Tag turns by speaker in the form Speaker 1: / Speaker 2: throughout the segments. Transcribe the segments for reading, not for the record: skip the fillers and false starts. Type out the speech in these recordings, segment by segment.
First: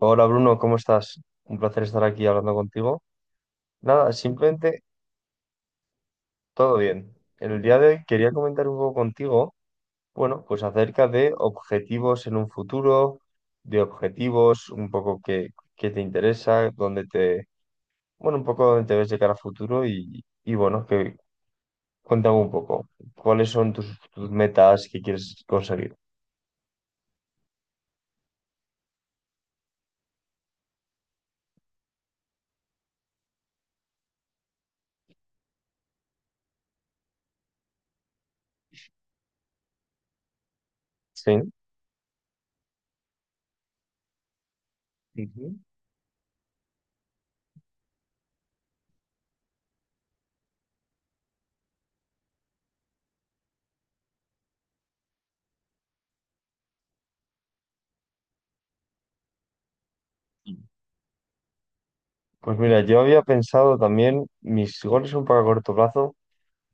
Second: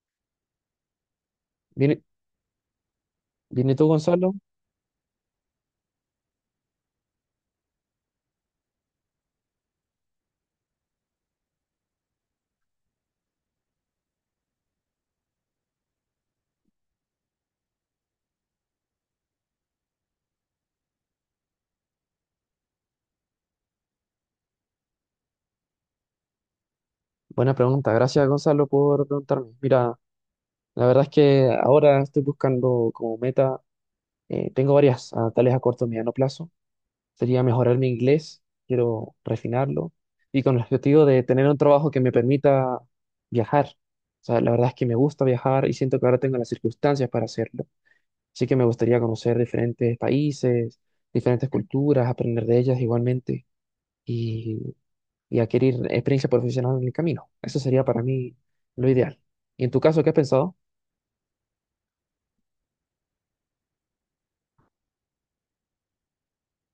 Speaker 1: Hola Bruno, ¿cómo estás? Un placer estar
Speaker 2: Bien,
Speaker 1: aquí hablando contigo.
Speaker 2: bien, ¿y tú,
Speaker 1: Nada,
Speaker 2: Gonzalo?
Speaker 1: simplemente todo bien. El día de hoy quería comentar un poco contigo, bueno, pues acerca de objetivos en un futuro, de objetivos, un poco que, te interesa, dónde te, bueno, un poco dónde te ves de cara a futuro y bueno, que cuéntame un poco, ¿cuáles son tus metas que quieres conseguir?
Speaker 2: Buena pregunta. Gracias, Gonzalo, por preguntarme. Mira, la verdad es que ahora estoy buscando como meta, tengo varias, tales a corto y mediano plazo. Sería mejorar mi inglés, quiero refinarlo y con el objetivo de tener
Speaker 1: Sí.
Speaker 2: un trabajo que me permita viajar. O sea, la verdad es que me gusta
Speaker 1: Ujú.
Speaker 2: viajar y siento que ahora tengo las circunstancias para hacerlo. Así que me gustaría conocer diferentes países, diferentes culturas, aprender de ellas igualmente. Y adquirir experiencia profesional en el camino. Eso sería para mí lo ideal. ¿Y en tu caso, qué has pensado?
Speaker 1: Pues mira, yo había pensado también, mis goles son para corto plazo,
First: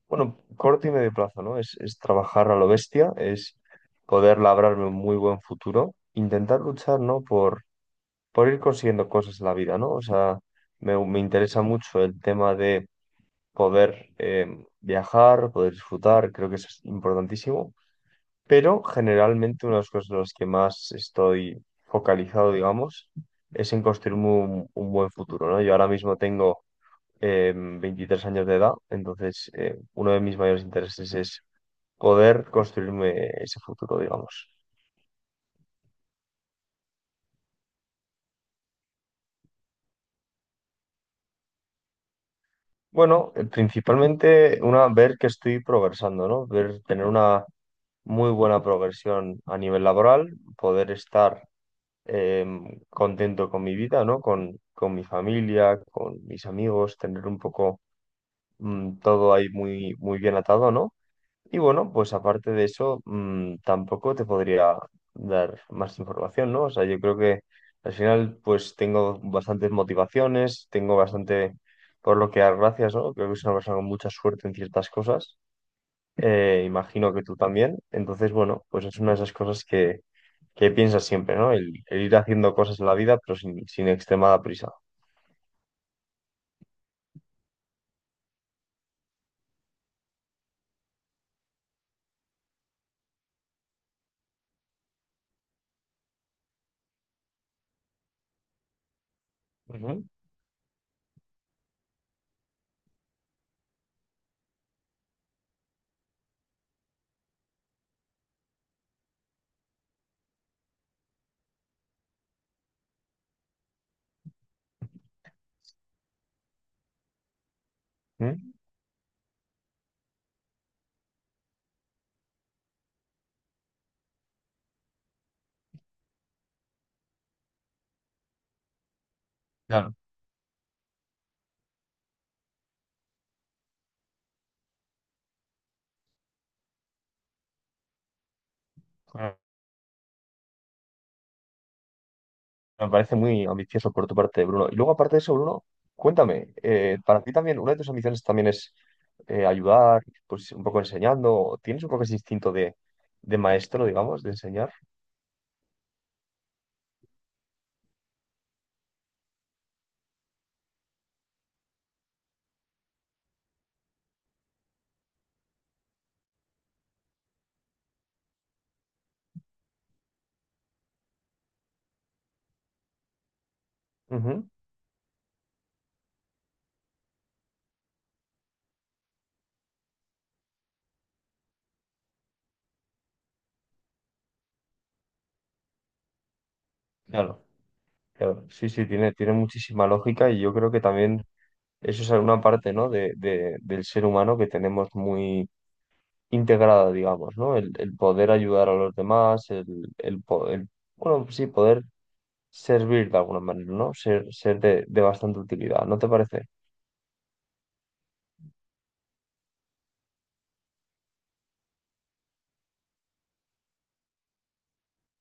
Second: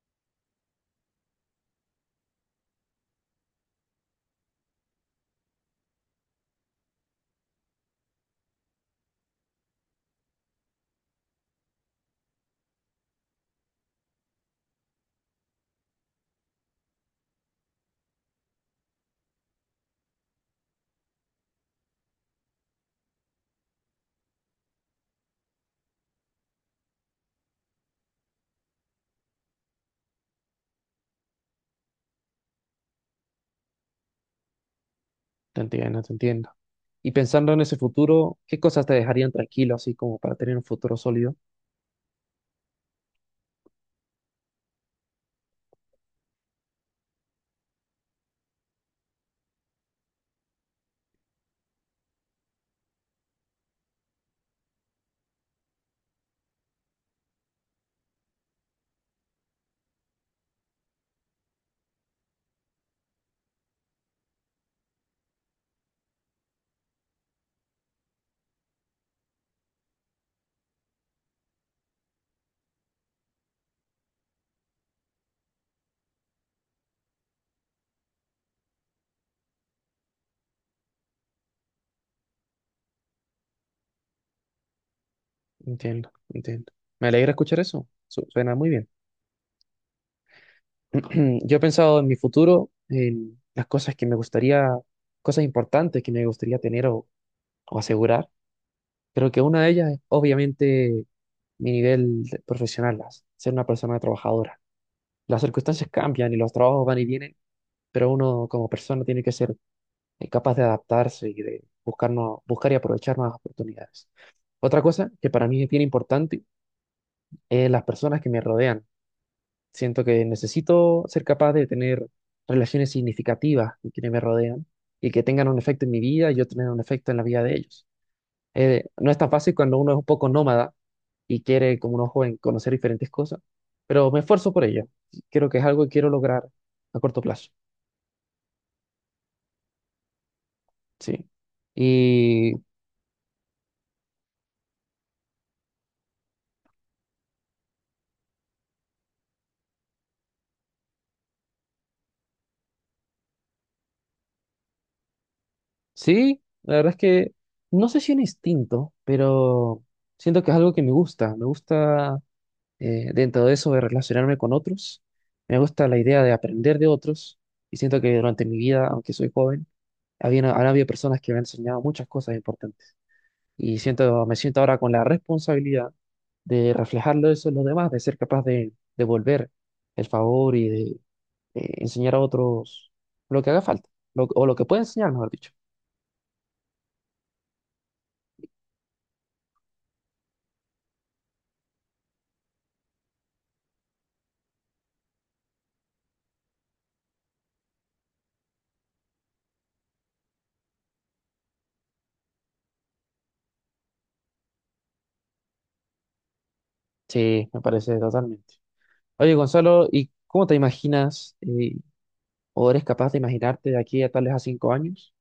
Speaker 1: bueno, corto y medio plazo, ¿no? Es trabajar a lo bestia, es poder labrarme un muy buen futuro, intentar luchar, ¿no? Por ir consiguiendo cosas en la vida, ¿no? O sea, me interesa mucho el tema de poder viajar, poder disfrutar, creo que eso es importantísimo, pero generalmente una de las cosas en las que más estoy focalizado, digamos, es en construir un buen futuro, ¿no? Yo ahora mismo tengo 23 años de edad, entonces uno de mis mayores intereses es poder construirme ese futuro, digamos.
Speaker 2: Te entiendo, te entiendo. Y pensando en ese futuro, ¿qué cosas te dejarían tranquilo, así como para tener un futuro sólido?
Speaker 1: Bueno, principalmente una, ver que estoy progresando, ¿no? Ver, tener una muy buena progresión a nivel laboral, poder estar contento con mi vida, ¿no? Con mi familia, con mis amigos, tener un poco todo ahí muy, muy bien atado, ¿no? Y bueno, pues aparte de eso, tampoco te podría dar más información, ¿no? O sea, yo creo que al final, pues tengo bastantes motivaciones, tengo bastante por lo que dar gracias, ¿no? Creo que soy una persona con mucha suerte en ciertas cosas. Imagino que tú también. Entonces, bueno, pues es una de esas cosas que piensas siempre, ¿no? El ir haciendo cosas en la vida, pero sin extremada prisa.
Speaker 2: Entiendo, entiendo. Me alegra escuchar eso. Suena muy bien. Yo he pensado en mi futuro, en las cosas que me gustaría, cosas importantes que me gustaría tener o, asegurar. Creo que una de ellas es
Speaker 1: Ujú.
Speaker 2: obviamente mi nivel profesional, ser una persona trabajadora. Las circunstancias cambian y los trabajos van y vienen, pero uno como persona tiene que ser capaz de adaptarse y de buscar, buscar y aprovechar nuevas oportunidades. Otra cosa que para mí es bien importante es las personas que me
Speaker 1: ¿Mm?
Speaker 2: rodean. Siento que necesito ser capaz de tener relaciones significativas con quienes me rodean y que tengan un efecto en mi vida y yo tener un efecto en la vida de ellos. No es tan fácil cuando uno es un poco nómada y quiere, como un joven, conocer diferentes cosas, pero me esfuerzo por ello. Creo que es algo que quiero lograr a corto plazo,
Speaker 1: Claro.
Speaker 2: sí. Y
Speaker 1: Me parece muy ambicioso por tu parte, Bruno. Y luego, aparte de eso, Bruno, cuéntame, para ti también, una de tus ambiciones también es ayudar, pues un poco enseñando. ¿Tienes un poco ese instinto de maestro, digamos, de enseñar?
Speaker 2: Sí, la verdad es que no sé si un instinto, pero siento que es algo que me gusta. Me gusta dentro de eso de relacionarme con otros. Me gusta la idea de aprender de otros. Y siento que durante mi vida, aunque soy joven, han habido personas que me han enseñado muchas cosas importantes. Y siento, me
Speaker 1: Ujú.
Speaker 2: siento ahora con la responsabilidad de reflejarlo eso en los demás, de ser capaz de devolver el favor y de enseñar a otros lo que haga falta, o lo que pueda enseñar, mejor dicho.
Speaker 1: Claro, claro. Sí, sí, tiene muchísima lógica y yo creo que también eso es una parte, ¿no? Del ser humano que tenemos muy integrada, digamos, ¿no? El poder ayudar a los demás, bueno, sí, poder servir de alguna manera, ¿no? Ser de bastante utilidad, ¿no te parece?
Speaker 2: Sí, me parece totalmente. Oye, Gonzalo, ¿y cómo te imaginas o eres capaz de imaginarte de aquí a tal vez a 5 años?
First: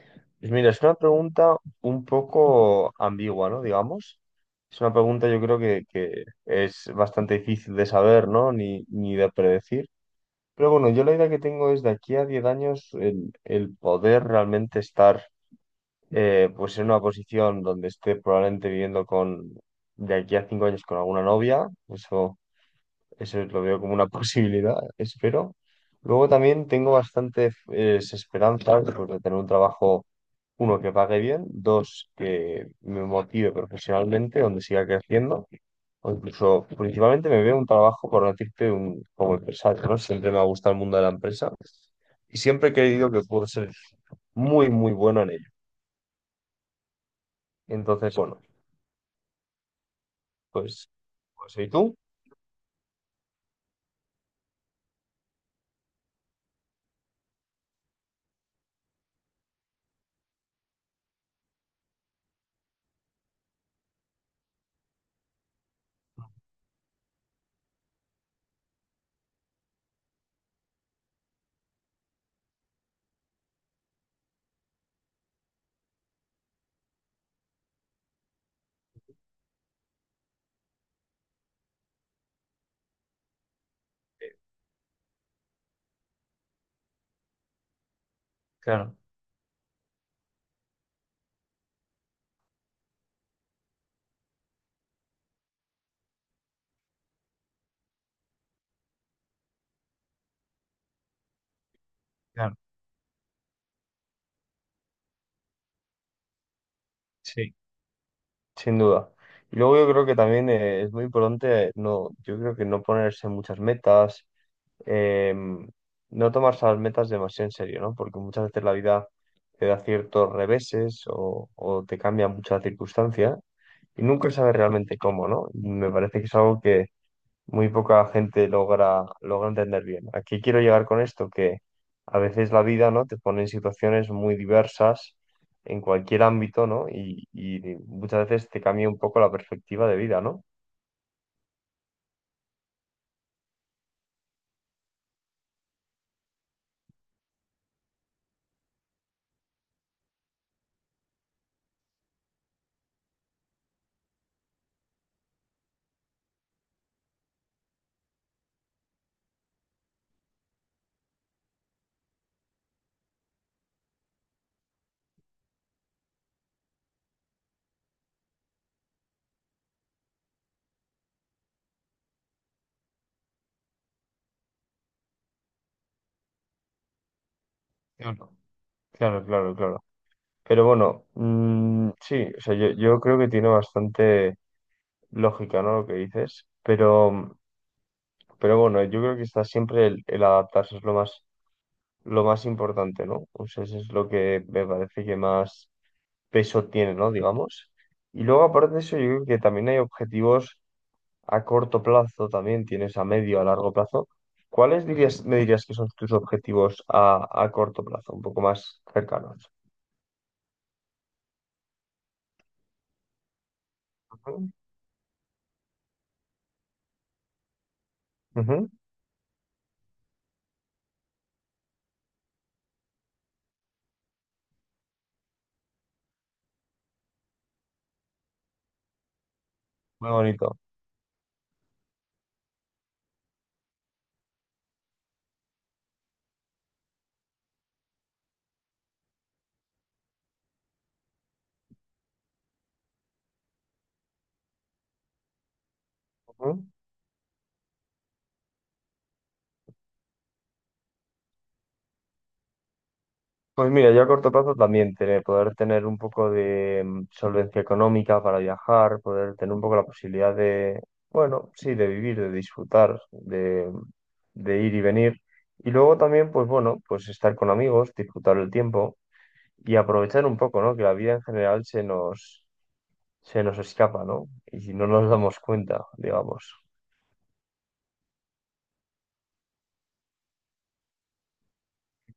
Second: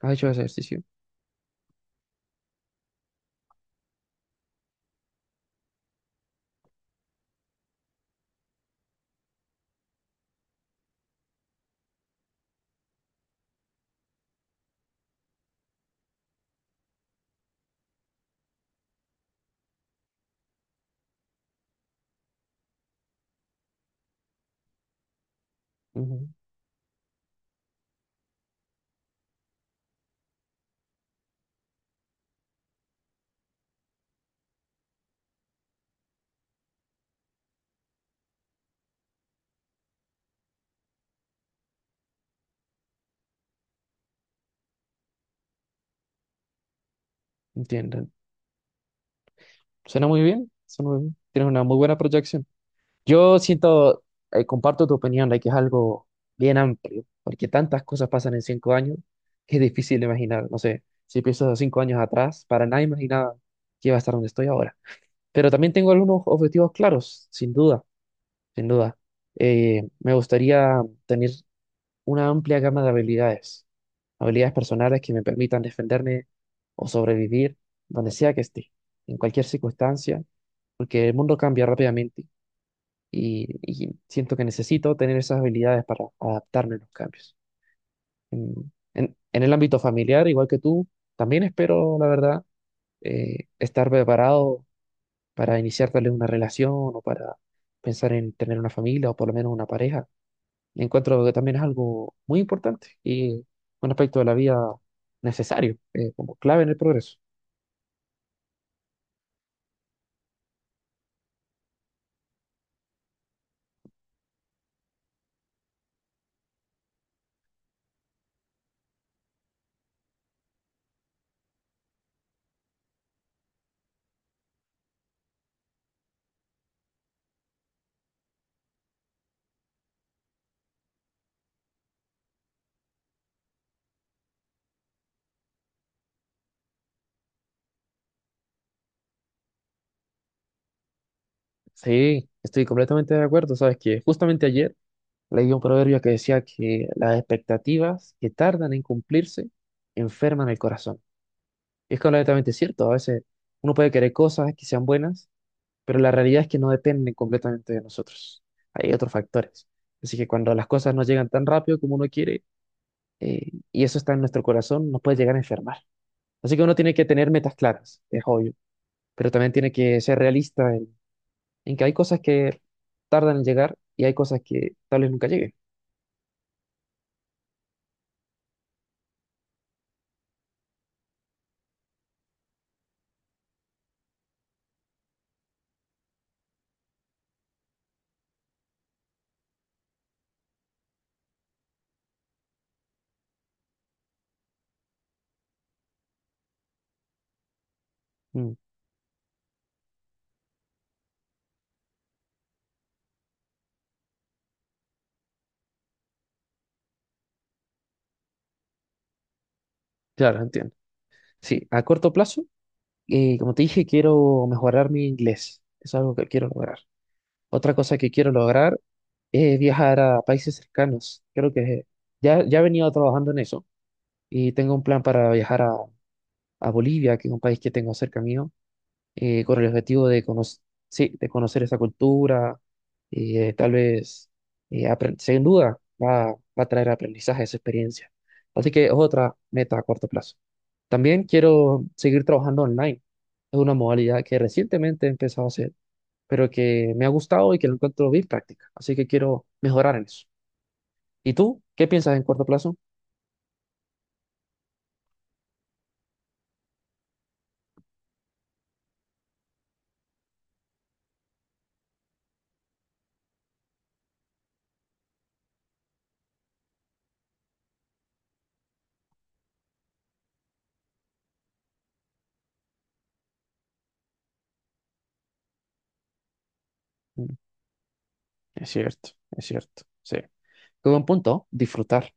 Speaker 2: ¿Has hecho ese
Speaker 1: Pues mira, es
Speaker 2: ejercicio?
Speaker 1: una pregunta un poco ambigua, ¿no? Digamos. Es una pregunta yo creo que es bastante difícil de saber, ¿no? Ni de predecir. Pero bueno, yo la idea que tengo es de aquí a 10 años el poder realmente estar pues en una posición donde esté probablemente viviendo con, de aquí a 5 años con alguna novia. Eso lo veo como una posibilidad, espero.
Speaker 2: Ujú.
Speaker 1: Luego también tengo bastantes esperanzas pues, de tener un trabajo, uno, que pague bien, dos, que me motive profesionalmente, donde siga creciendo, o incluso principalmente me veo un trabajo, por no decirte, un, como empresario, ¿no? Siempre me ha gustado el mundo de la empresa y siempre he creído que puedo ser muy, muy bueno en ello.
Speaker 2: Entiendo.
Speaker 1: Entonces, bueno,
Speaker 2: Suena muy bien,
Speaker 1: pues,
Speaker 2: suena muy bien. Tienes
Speaker 1: pues
Speaker 2: una
Speaker 1: ¿y
Speaker 2: muy
Speaker 1: tú?
Speaker 2: buena proyección. Yo siento, comparto tu opinión de que es algo bien amplio, porque tantas cosas pasan en 5 años que es difícil de imaginar. No sé, si pienso 5 años atrás, para nada imaginaba que iba a estar donde estoy ahora. Pero también tengo algunos objetivos claros, sin duda, sin duda. Me gustaría tener una amplia gama de habilidades, habilidades personales que me permitan defenderme o sobrevivir donde sea que esté, en cualquier circunstancia, porque el mundo cambia rápidamente y siento que necesito tener esas habilidades para adaptarme a los cambios.
Speaker 1: Claro,
Speaker 2: En el ámbito familiar, igual que tú, también espero, la verdad, estar preparado para iniciar tal vez una relación o para pensar en tener una familia o por lo menos una pareja. Encuentro que también es algo muy
Speaker 1: claro.
Speaker 2: importante y un aspecto de la vida necesario, como clave en el progreso.
Speaker 1: Sí. Sin duda. Y luego yo creo que también es muy importante no, yo creo que no ponerse muchas metas, em, no tomarse las metas demasiado en serio, ¿no? Porque muchas veces la vida te da ciertos reveses o te cambia mucho la circunstancia y nunca sabes realmente cómo, ¿no? Y me parece que es algo que muy poca gente logra entender bien. ¿A qué quiero llegar con esto? Que a veces la vida, ¿no? te pone en situaciones muy diversas en cualquier ámbito, ¿no? Y muchas veces te cambia un poco la perspectiva de vida, ¿no?
Speaker 2: Sí, estoy completamente de acuerdo. Sabes que justamente ayer leí un proverbio que decía que las expectativas que tardan en cumplirse enferman el corazón. Y es completamente cierto. A veces uno puede querer cosas que sean buenas, pero la realidad es que no dependen completamente de nosotros. Hay otros factores. Así que cuando las cosas no llegan tan rápido como uno quiere, y eso está en nuestro corazón, nos puede llegar a enfermar. Así que uno tiene que tener metas claras, es obvio, pero también tiene que ser realista en, que hay cosas que tardan en llegar y hay cosas que tal vez nunca lleguen.
Speaker 1: Claro. Claro, claro, claro. Pero bueno, mm, sí, o sea, yo creo que tiene bastante lógica, ¿no? Lo que dices, pero bueno, yo creo que está siempre el adaptarse es lo más, importante, ¿no? O sea, eso es lo que me parece que más peso tiene, ¿no? Digamos. Y luego,
Speaker 2: Mm,
Speaker 1: aparte de eso, yo creo que también hay objetivos a corto plazo, también tienes a medio, a largo plazo. ¿Cuáles me dirías que son tus objetivos a corto plazo, un poco más cercanos?
Speaker 2: claro, entiendo. Sí, a corto plazo, como te dije, quiero
Speaker 1: Ujú,
Speaker 2: mejorar mi inglés. Es algo que quiero lograr. Otra cosa que quiero
Speaker 1: ujú.
Speaker 2: lograr es viajar a países cercanos. Creo que ya, ya he venido trabajando en eso y tengo un plan para viajar a Bolivia, que es un país que tengo cerca mío con el objetivo
Speaker 1: Muy
Speaker 2: de,
Speaker 1: bonito.
Speaker 2: sí, de conocer esa cultura, y tal vez, sin duda, va a traer aprendizaje esa experiencia. Así que es otra meta a corto plazo. También quiero seguir trabajando online. Es una modalidad que recientemente he empezado a hacer, pero que me ha gustado y que lo encuentro bien práctica. Así que quiero mejorar en eso. ¿Y tú? ¿Qué piensas en corto plazo?
Speaker 1: Pues mira, yo a corto plazo también poder tener un poco de solvencia económica para viajar, poder tener un poco la posibilidad de, bueno, sí, de vivir, de disfrutar, de ir y venir. Y luego también, pues bueno, pues estar con amigos, disfrutar el tiempo y aprovechar un poco, ¿no? Que la vida en general se nos escapa, ¿no? Y si no nos damos cuenta, digamos.
Speaker 2: Mm. Es cierto, es cierto. Sí. Qué buen punto, disfrutar.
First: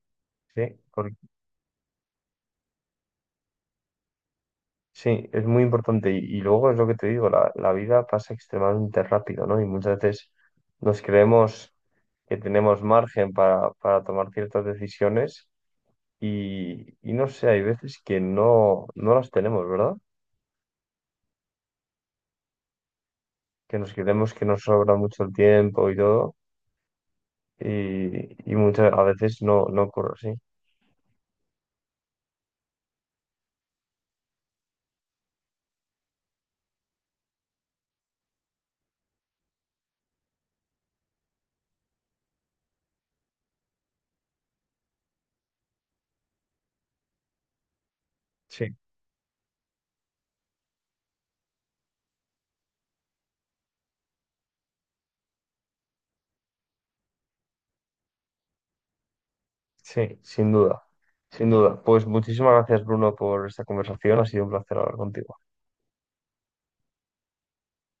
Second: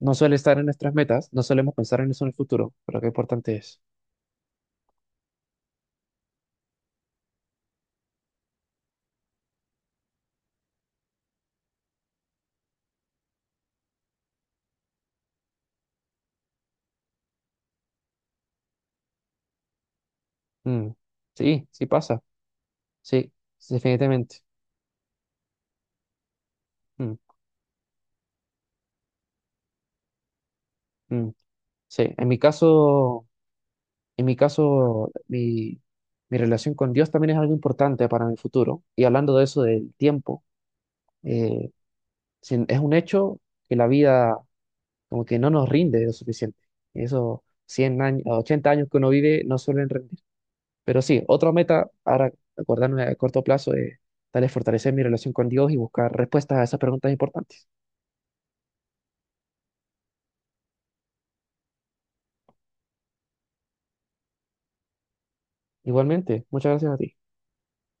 Speaker 2: No suele estar
Speaker 1: Sí,
Speaker 2: en nuestras
Speaker 1: porque
Speaker 2: metas, no solemos pensar en eso en el futuro, pero qué importante es.
Speaker 1: Sí, es muy importante. Y luego es lo que te digo, la vida pasa extremadamente rápido, ¿no? Y muchas veces nos creemos que tenemos margen para tomar ciertas decisiones y no sé, hay veces que no las tenemos, ¿verdad?
Speaker 2: Mm. Sí, sí pasa, sí, sí,
Speaker 1: Que nos creemos
Speaker 2: definitivamente.
Speaker 1: que nos sobra mucho el tiempo y todo
Speaker 2: Mm,
Speaker 1: y muchas a veces no ocurre así.
Speaker 2: mm. Sí, en mi caso, mi relación con Dios también es algo importante para mi futuro. Y hablando de eso del tiempo, eh, es un hecho que la vida como que no nos rinde lo suficiente. Eso, 100 años, ochenta
Speaker 1: Sí,
Speaker 2: años que uno vive no suelen rendir. Pero sí, otra meta, ahora acordarme a corto plazo, es tal es fortalecer mi relación con Dios y buscar respuestas a esas preguntas importantes.
Speaker 1: sí, sin duda, sin duda. Pues muchísimas gracias, Bruno, por esta conversación. Ha sido un placer hablar contigo.
Speaker 2: Igualmente, muchas gracias a ti.